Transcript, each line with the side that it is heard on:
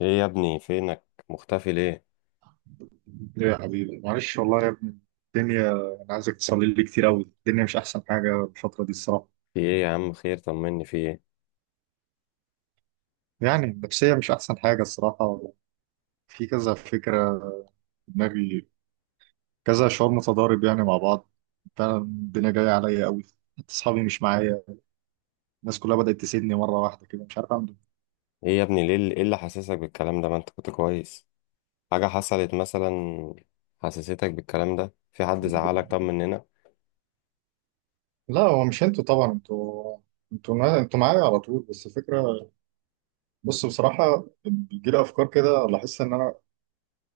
left: ايه يا ابني؟ فينك؟ مختفي ليه؟
right: ليه يا حبيبي، معلش والله يا ابني. الدنيا، انا عايزك تصلي لي كتير قوي. الدنيا مش احسن حاجه الفتره دي الصراحه.
left: في ايه يا عم؟ خير، طمني، في ايه؟
right: يعني النفسيه مش احسن حاجه الصراحه. في كذا فكره في دماغي، كذا شعور متضارب يعني مع بعض. فعلا الدنيا جايه عليا قوي، حتى اصحابي مش معايا. الناس كلها بدات تسيبني مره واحده كده، مش عارف اعمل إيه.
left: ايه يا ابني، ليه ايه اللي حاسسك بالكلام ده؟ ما انت كنت كويس. حاجة حصلت مثلا؟ حسستك بالكلام ده؟ في حد زعلك؟ طب مننا؟
right: لا، هو مش انتوا طبعا، انتوا انتوا معايا على طول، بس الفكره. بص، بصراحه بيجي لي افكار كده. لاحظت ان انا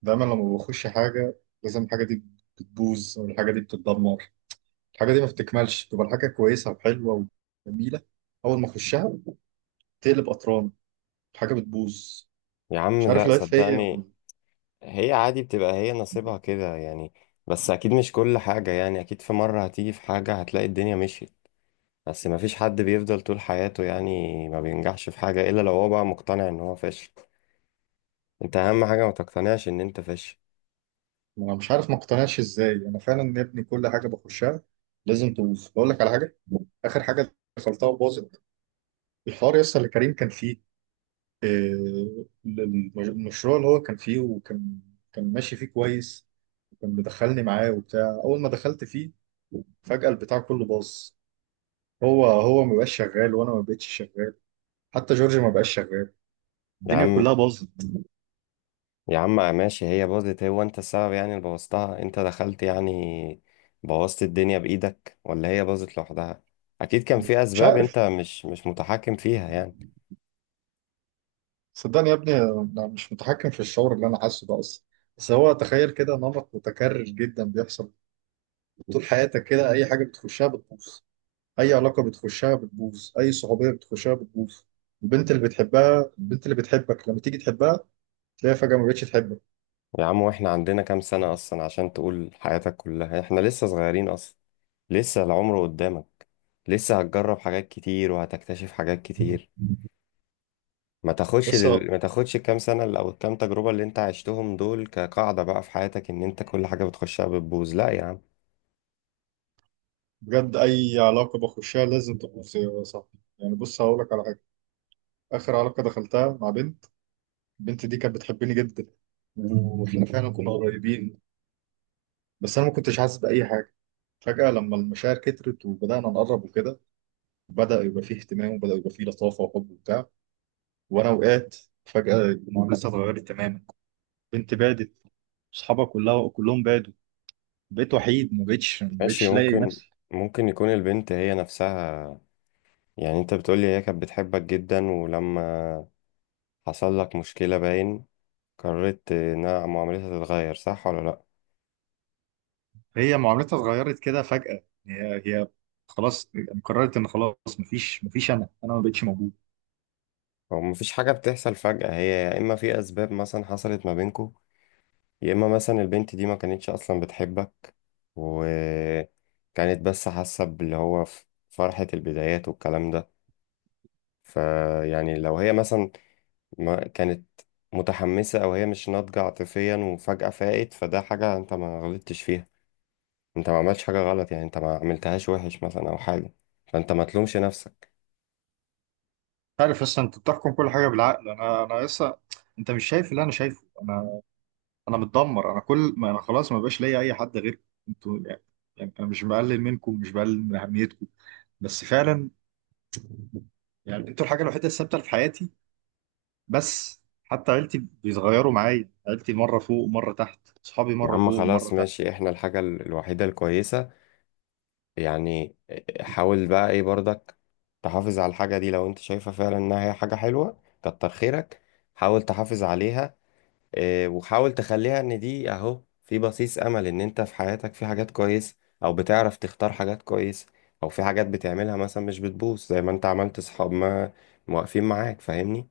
right: دايما لما بخش حاجه، لازم الحاجه دي بتبوظ، والحاجه دي بتتدمر، الحاجة دي ما بتكملش. تبقى الحاجة كويسة وحلوة وجميلة، أول ما أخشها تقلب قطران، الحاجة بتبوظ.
left: يا عم
right: مش عارف
left: لا،
right: العيب فيا ولا.
left: صدقني. هي عادي، بتبقى هي نصيبها كده يعني. بس اكيد مش كل حاجة يعني، اكيد في مرة هتيجي في حاجة هتلاقي الدنيا مشيت. بس ما فيش حد بيفضل طول حياته يعني، ما بينجحش في حاجة الا لو هو بقى مقتنع ان هو فاشل. انت اهم حاجة ما تقتنعش ان انت فاشل.
right: أنا مش عارف ما اقتنعش إزاي. أنا فعلا يا ابني كل حاجة بخشها لازم تبوظ. بقول لك على حاجة، آخر حاجة دخلتها وباظت، الحوار يسطا اللي كريم كان فيه. المشروع اللي هو كان فيه، وكان كان ماشي فيه كويس. وكان مدخلني معاه وبتاع، أول ما دخلت فيه فجأة البتاع كله باظ. هو هو ما بقاش شغال، وأنا ما بقتش شغال، حتى جورج ما بقاش شغال،
left: يا
right: الدنيا
left: عم
right: كلها باظت.
left: يا عم ماشي، هي باظت، هو انت السبب يعني؟ اللي بوظتها انت دخلت يعني؟ بوظت الدنيا بإيدك ولا هي باظت لوحدها؟ اكيد كان في
right: مش
left: اسباب
right: عارف،
left: انت مش متحكم فيها يعني.
right: صدقني يا ابني انا مش متحكم في الشعور اللي انا حاسه ده اصلا. بس هو تخيل كده، نمط متكرر جدا بيحصل. طول حياتك كده اي حاجه بتخشها بتبوظ، اي علاقه بتخشها بتبوظ، اي صحوبيه بتخشها بتبوظ. البنت اللي بتحبها، البنت اللي بتحبك لما تيجي تحبها، تلاقيها فجاه ما بقتش تحبك.
left: يا عم واحنا عندنا كام سنة اصلا عشان تقول حياتك كلها؟ احنا لسه صغيرين اصلا، لسه العمر قدامك، لسه هتجرب حاجات كتير وهتكتشف حاجات كتير. ما تاخدش
right: بس
left: ما تاخدش الكام سنة او الكام تجربة اللي انت عشتهم دول كقاعدة بقى في حياتك ان انت كل حاجة بتخشها بتبوظ. لا يا عم.
right: بجد اي علاقه بخشها لازم تبوظ يا صاحبي. يعني بص هقول لك على حاجه، اخر علاقه دخلتها مع بنت. البنت دي كانت بتحبني جدا، واحنا فعلا كنا قريبين، بس انا ما كنتش حاسس باي حاجه. فجاه لما المشاعر كترت وبدانا نقرب وكده، بدا يبقى فيه اهتمام، وبدا يبقى فيه لطافه وحب وبتاع، وانا وقعت. فجاه المعامله اتغيرت تماما، بنت بعدت، اصحابها كلها كلهم بعدوا، بقيت وحيد. ما بقتش ما
left: ماشي،
right: بقتش لاقي
left: ممكن.
right: نفسي.
left: ممكن يكون البنت هي نفسها، يعني انت بتقولي هي كانت بتحبك جدا، ولما حصل لك مشكلة باين قررت انها معاملتها تتغير، صح ولا لا؟
right: هي معاملتها اتغيرت كده فجاه. هي خلاص، قررت ان خلاص مفيش. انا ما بقتش موجود.
left: هو مفيش حاجة بتحصل فجأة، هي يا اما في اسباب مثلا حصلت ما بينكو، يا اما مثلا البنت دي ما كانتش اصلا بتحبك، وكانت بس حاسة باللي هو فرحة البدايات والكلام ده. فيعني لو هي مثلا ما كانت متحمسة أو هي مش ناضجة عاطفيا وفجأة فاقت، فده حاجة أنت ما غلطتش فيها. أنت ما عملتش حاجة غلط يعني، أنت ما عملتهاش وحش مثلا أو حاجة. فأنت ما تلومش نفسك.
right: عارف لسه انت بتحكم كل حاجه بالعقل، انا لسه. انت مش شايف اللي انا شايفه. انا انا متدمر، انا كل ما انا خلاص ما بقاش ليا اي حد غيركم، انتوا يعني، يعني انا مش بقلل منكم، مش بقلل من اهميتكم. بس فعلا يعني انتوا الحاجه الوحيده الثابته اللي في حياتي. بس حتى عيلتي بيتغيروا معايا، عيلتي مره فوق ومره تحت، اصحابي
left: يا
right: مره
left: عم
right: فوق ومره
left: خلاص
right: تحت.
left: ماشي، إحنا الحاجة الوحيدة الكويسة يعني. حاول بقى إيه برضك، تحافظ على الحاجة دي لو أنت شايفة فعلا إنها هي حاجة حلوة. كتر خيرك، حاول تحافظ عليها. وحاول تخليها ان دي اهو في بصيص امل ان انت في حياتك في حاجات كويسة، او بتعرف تختار حاجات كويسة، او في حاجات بتعملها مثلا مش بتبوظ زي ما انت عملت صحاب ما واقفين معاك، فاهمني؟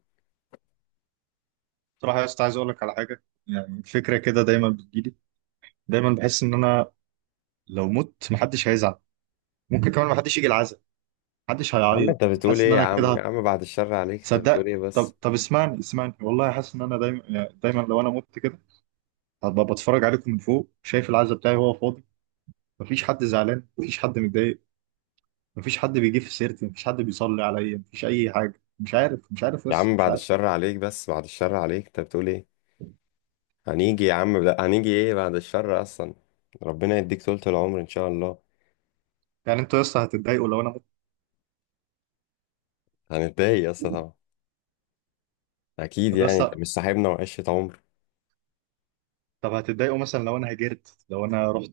right: بصراحه يا اسطى عايز اقول لك على حاجه، يعني فكره كده دايما بتجيلي. دايما بحس ان انا لو مت محدش هيزعل. ممكن كمان محدش يجي العزاء، محدش
left: يا عم انت
right: هيعيط. انا
left: بتقول
right: حاسس ان
left: ايه؟ يا
right: انا
left: عم يا
right: كده.
left: عم بعد الشر عليك، انت بتقول
right: صدق،
left: ايه
right: طب
left: بس؟
right: طب اسمعني، والله حاسس ان انا دايما، يعني دايما لو انا مت كده هبقى بتفرج عليكم من فوق، شايف العزا بتاعي وهو فاضي. مفيش حد زعلان، مفيش حد متضايق، مفيش حد بيجي في سيرتي، مفيش حد بيصلي عليا، مفيش اي حاجه. مش عارف، مش عارف،
left: يا
right: لسه
left: عم
right: مش
left: بعد
right: عارف.
left: الشر عليك، بس بعد الشر عليك، انت بتقول ايه؟ هنيجي يا عم، لا، هنيجي ايه بعد الشر اصلا، ربنا يديك طولة العمر ان شاء الله.
right: يعني انتوا لسه هتتضايقوا لو انا مت؟
left: هنتضايق يا اسطى طبعا، اكيد
right: طب
left: يعني، انت
right: لسه،
left: مش صاحبنا وعشرة عمر؟
right: طب هتتضايقوا مثلا لو انا هاجرت، لو انا رحت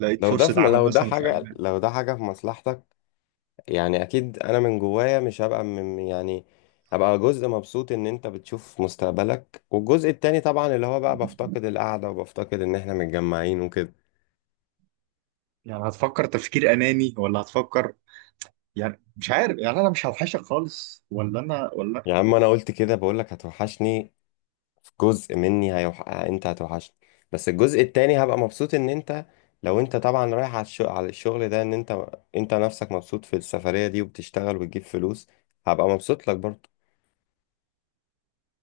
right: لقيت
left: لو ده
right: فرصه
left: في،
right: عمل
left: لو ده
right: مثلا في
left: حاجة،
right: المانيا؟
left: لو ده حاجة في مصلحتك، يعني أكيد أنا من جوايا مش هبقى من يعني، هبقى جزء مبسوط إن أنت بتشوف مستقبلك، والجزء التاني طبعا اللي هو بقى بفتقد القعدة وبفتقد إن إحنا متجمعين وكده.
right: يعني هتفكر تفكير اناني ولا هتفكر، يعني مش عارف، يعني انا مش هوحشك خالص ولا انا
left: يا
right: ولا...
left: عم أنا قلت كده، بقولك هتوحشني. في جزء مني أنت هتوحشني، بس الجزء التاني هبقى مبسوط إن أنت، لو أنت طبعا رايح على الشغل، على الشغل ده، إن أنت، أنت نفسك مبسوط في السفرية دي وبتشتغل وبتجيب فلوس، هبقى مبسوط لك برضه.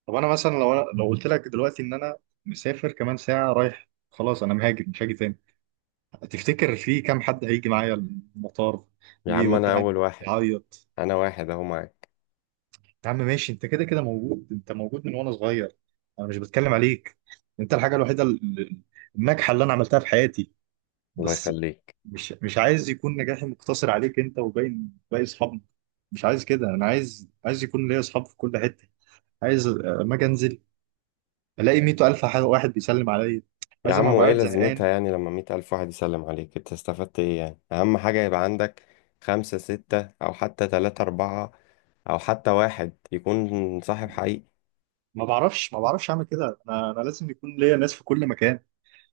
right: طب انا مثلا، لو أنا لو قلت لك دلوقتي ان انا مسافر كمان ساعه، رايح خلاص، انا مهاجر مش هاجي تاني، تفتكر في كام حد هيجي معايا المطار
left: يا
right: يجي
left: عم أنا
right: يودعني
left: أول واحد،
right: يعيط؟
left: انا واحد اهو معاك.
right: يا عم ماشي، انت كده كده موجود، انت موجود من وانا صغير، انا مش بتكلم عليك. انت الحاجه الوحيده الناجحه اللي انا عملتها في حياتي.
left: الله
right: بس
left: يخليك.
right: مش مش عايز يكون نجاحي مقتصر عليك انت وباين باقي اصحابنا. مش عايز كده، انا عايز، عايز يكون ليا اصحاب في كل حته. عايز اما اجي انزل الاقي 100,000 واحد بيسلم عليا.
left: يا
right: عايز ما
left: عم وايه
right: بقعد
left: لازمتها
right: زهقان.
left: يعني لما 100,000 واحد يسلم عليك؟ انت استفدت ايه يعني؟ اهم حاجة يبقى عندك خمسة ستة او حتى تلاتة اربعة، او حتى واحد يكون صاحب حقيقي.
right: ما بعرفش اعمل كده. انا انا لازم يكون ليا ناس في كل مكان.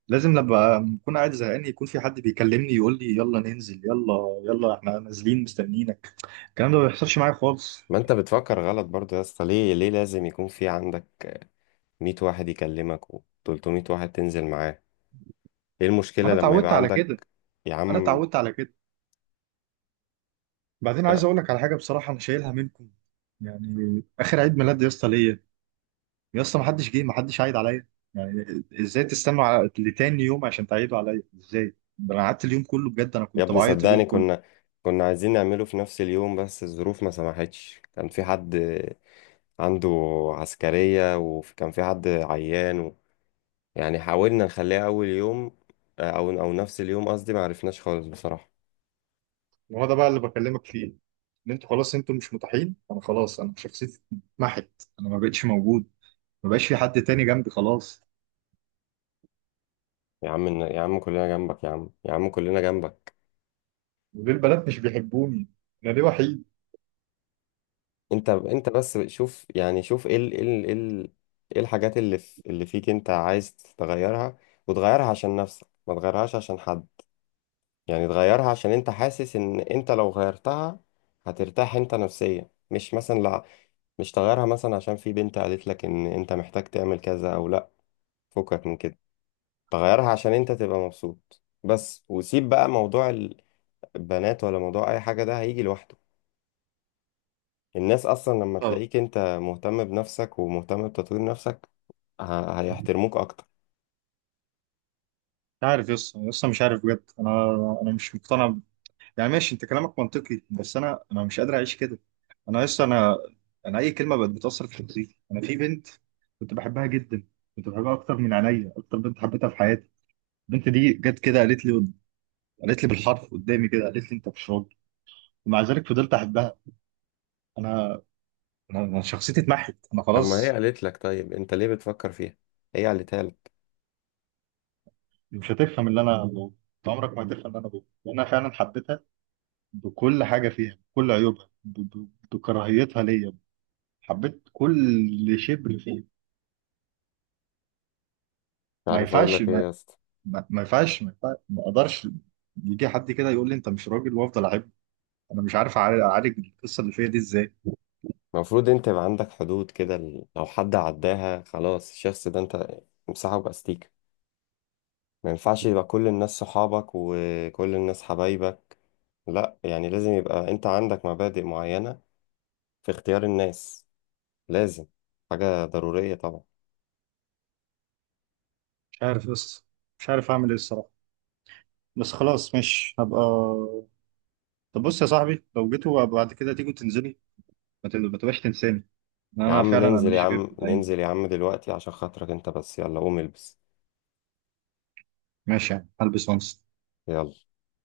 right: لازم لما اكون قاعد زهقان يكون في حد بيكلمني يقول لي يلا ننزل، يلا يلا احنا نازلين مستنيينك. الكلام ده ما بيحصلش معايا خالص.
left: ما انت بتفكر غلط برضو يا اسطى، ليه ليه لازم يكون في عندك 100 واحد يكلمك و 300 واحد تنزل معاه؟ ايه
right: ما
left: المشكلة
right: انا
left: لما
right: اتعودت
left: يبقى
right: على كده،
left: عندك؟ يا
right: انا
left: عم
right: اتعودت على كده. بعدين
left: لا.
right: عايز اقول لك على حاجه بصراحه، انا شايلها منكم. يعني اخر عيد ميلاد يا اسطى ليا، يا اسطى ما حدش جه، ما حدش عايد عليا. يعني ازاي تستنوا على لتاني يوم عشان تعيدوا عليا؟ ازاي؟ ده انا قعدت اليوم كله، بجد انا
left: يا
right: كنت
left: ابني
right: بعيط اليوم
left: صدقني
right: كله.
left: كنا، كنا عايزين نعمله في نفس اليوم بس الظروف ما سمحتش، كان في حد عنده عسكرية وكان في حد عيان يعني حاولنا نخليها أول يوم، أو نفس اليوم قصدي، ما عرفناش خالص بصراحة.
right: ما هو ده بقى اللي بكلمك فيه، ان انتوا خلاص انتوا مش متاحين. انا خلاص، انا شخصيتي اتمحت، انا ما بقتش موجود، ما بقاش في حد تاني جنبي خلاص.
left: يا عم يا عم كلنا جنبك، يا عم يا عم كلنا جنبك.
right: وليه البنات مش بيحبوني؟ انا ليه وحيد؟
left: أنت أنت بس شوف يعني، شوف إيه الحاجات اللي فيك أنت عايز تغيرها، وتغيرها عشان نفسك، ما تغيرهاش عشان حد. يعني تغيرها عشان انت حاسس ان انت لو غيرتها هترتاح انت نفسيا، مش مثلا لا، مش تغيرها مثلا عشان في بنت قالت لك ان انت محتاج تعمل كذا او لا. فكك من كده، تغيرها عشان انت تبقى مبسوط بس، وسيب بقى موضوع البنات ولا موضوع اي حاجة، ده هيجي لوحده. الناس اصلا لما
right: اه،
left: تلاقيك انت مهتم بنفسك ومهتم بتطوير نفسك هيحترموك اكتر.
right: مش عارف يا اسطى، يا اسطى مش عارف بجد. انا انا مش مقتنع. يعني ماشي انت كلامك منطقي، بس انا انا مش قادر اعيش كده. انا لسه انا، انا اي كلمه بقت بتاثر في شخصيتي. انا في بنت كنت بحبها جدا، كنت بحبها اكتر من عينيا، اكتر بنت حبيتها في حياتي. البنت دي جت كده قالت لي، قالت لي بالحرف قدامي كده، قالت لي انت مش راجل. ومع ذلك فضلت احبها. انا انا أنا شخصيتي اتمحت، انا
left: طب ما هي
right: خلاص.
left: قالت لك، طيب انت ليه بتفكر فيها؟ هي قالتها لك.
right: مش هتفهم اللي انا بقوله، انت عمرك ما هتفهم اللي انا بقوله، لان انا فعلا حبيتها بكل حاجه فيها، بكل عيوبها، بكراهيتها ليا، حبيت كل شبر فيها.
left: مش
right: ما
left: عارف اقول
right: ينفعش،
left: لك ايه
right: ما
left: يا اسطى.
right: ما ينفعش ما ينفعش، ما اقدرش يجي حد كده يقول لي انت مش راجل وافضل اعب. انا مش عارف أعالج القصه اللي فيا دي ازاي.
left: المفروض انت يبقى عندك حدود كده، لو حد عداها خلاص الشخص ده انت امسحه باستيكة. ما ينفعش يبقى كل الناس صحابك وكل الناس حبايبك، لا، يعني لازم يبقى انت عندك مبادئ معينة في اختيار الناس، لازم، حاجة ضرورية طبعا.
right: مش عارف، بس مش عارف اعمل ايه الصراحه. بس خلاص مش هبقى. طب بص يا صاحبي، لو جيتوا بعد كده تيجوا تنزلي، ما تبقاش تنساني. إن
left: يا
right: انا
left: عم
right: فعلا انا
left: ننزل يا
right: ماليش غير
left: عم،
right: في الايام دي.
left: ننزل يا عم دلوقتي عشان خاطرك انت بس، يلا قوم البس.
right: ماشي يعني، هلبس وانس.
left: يلا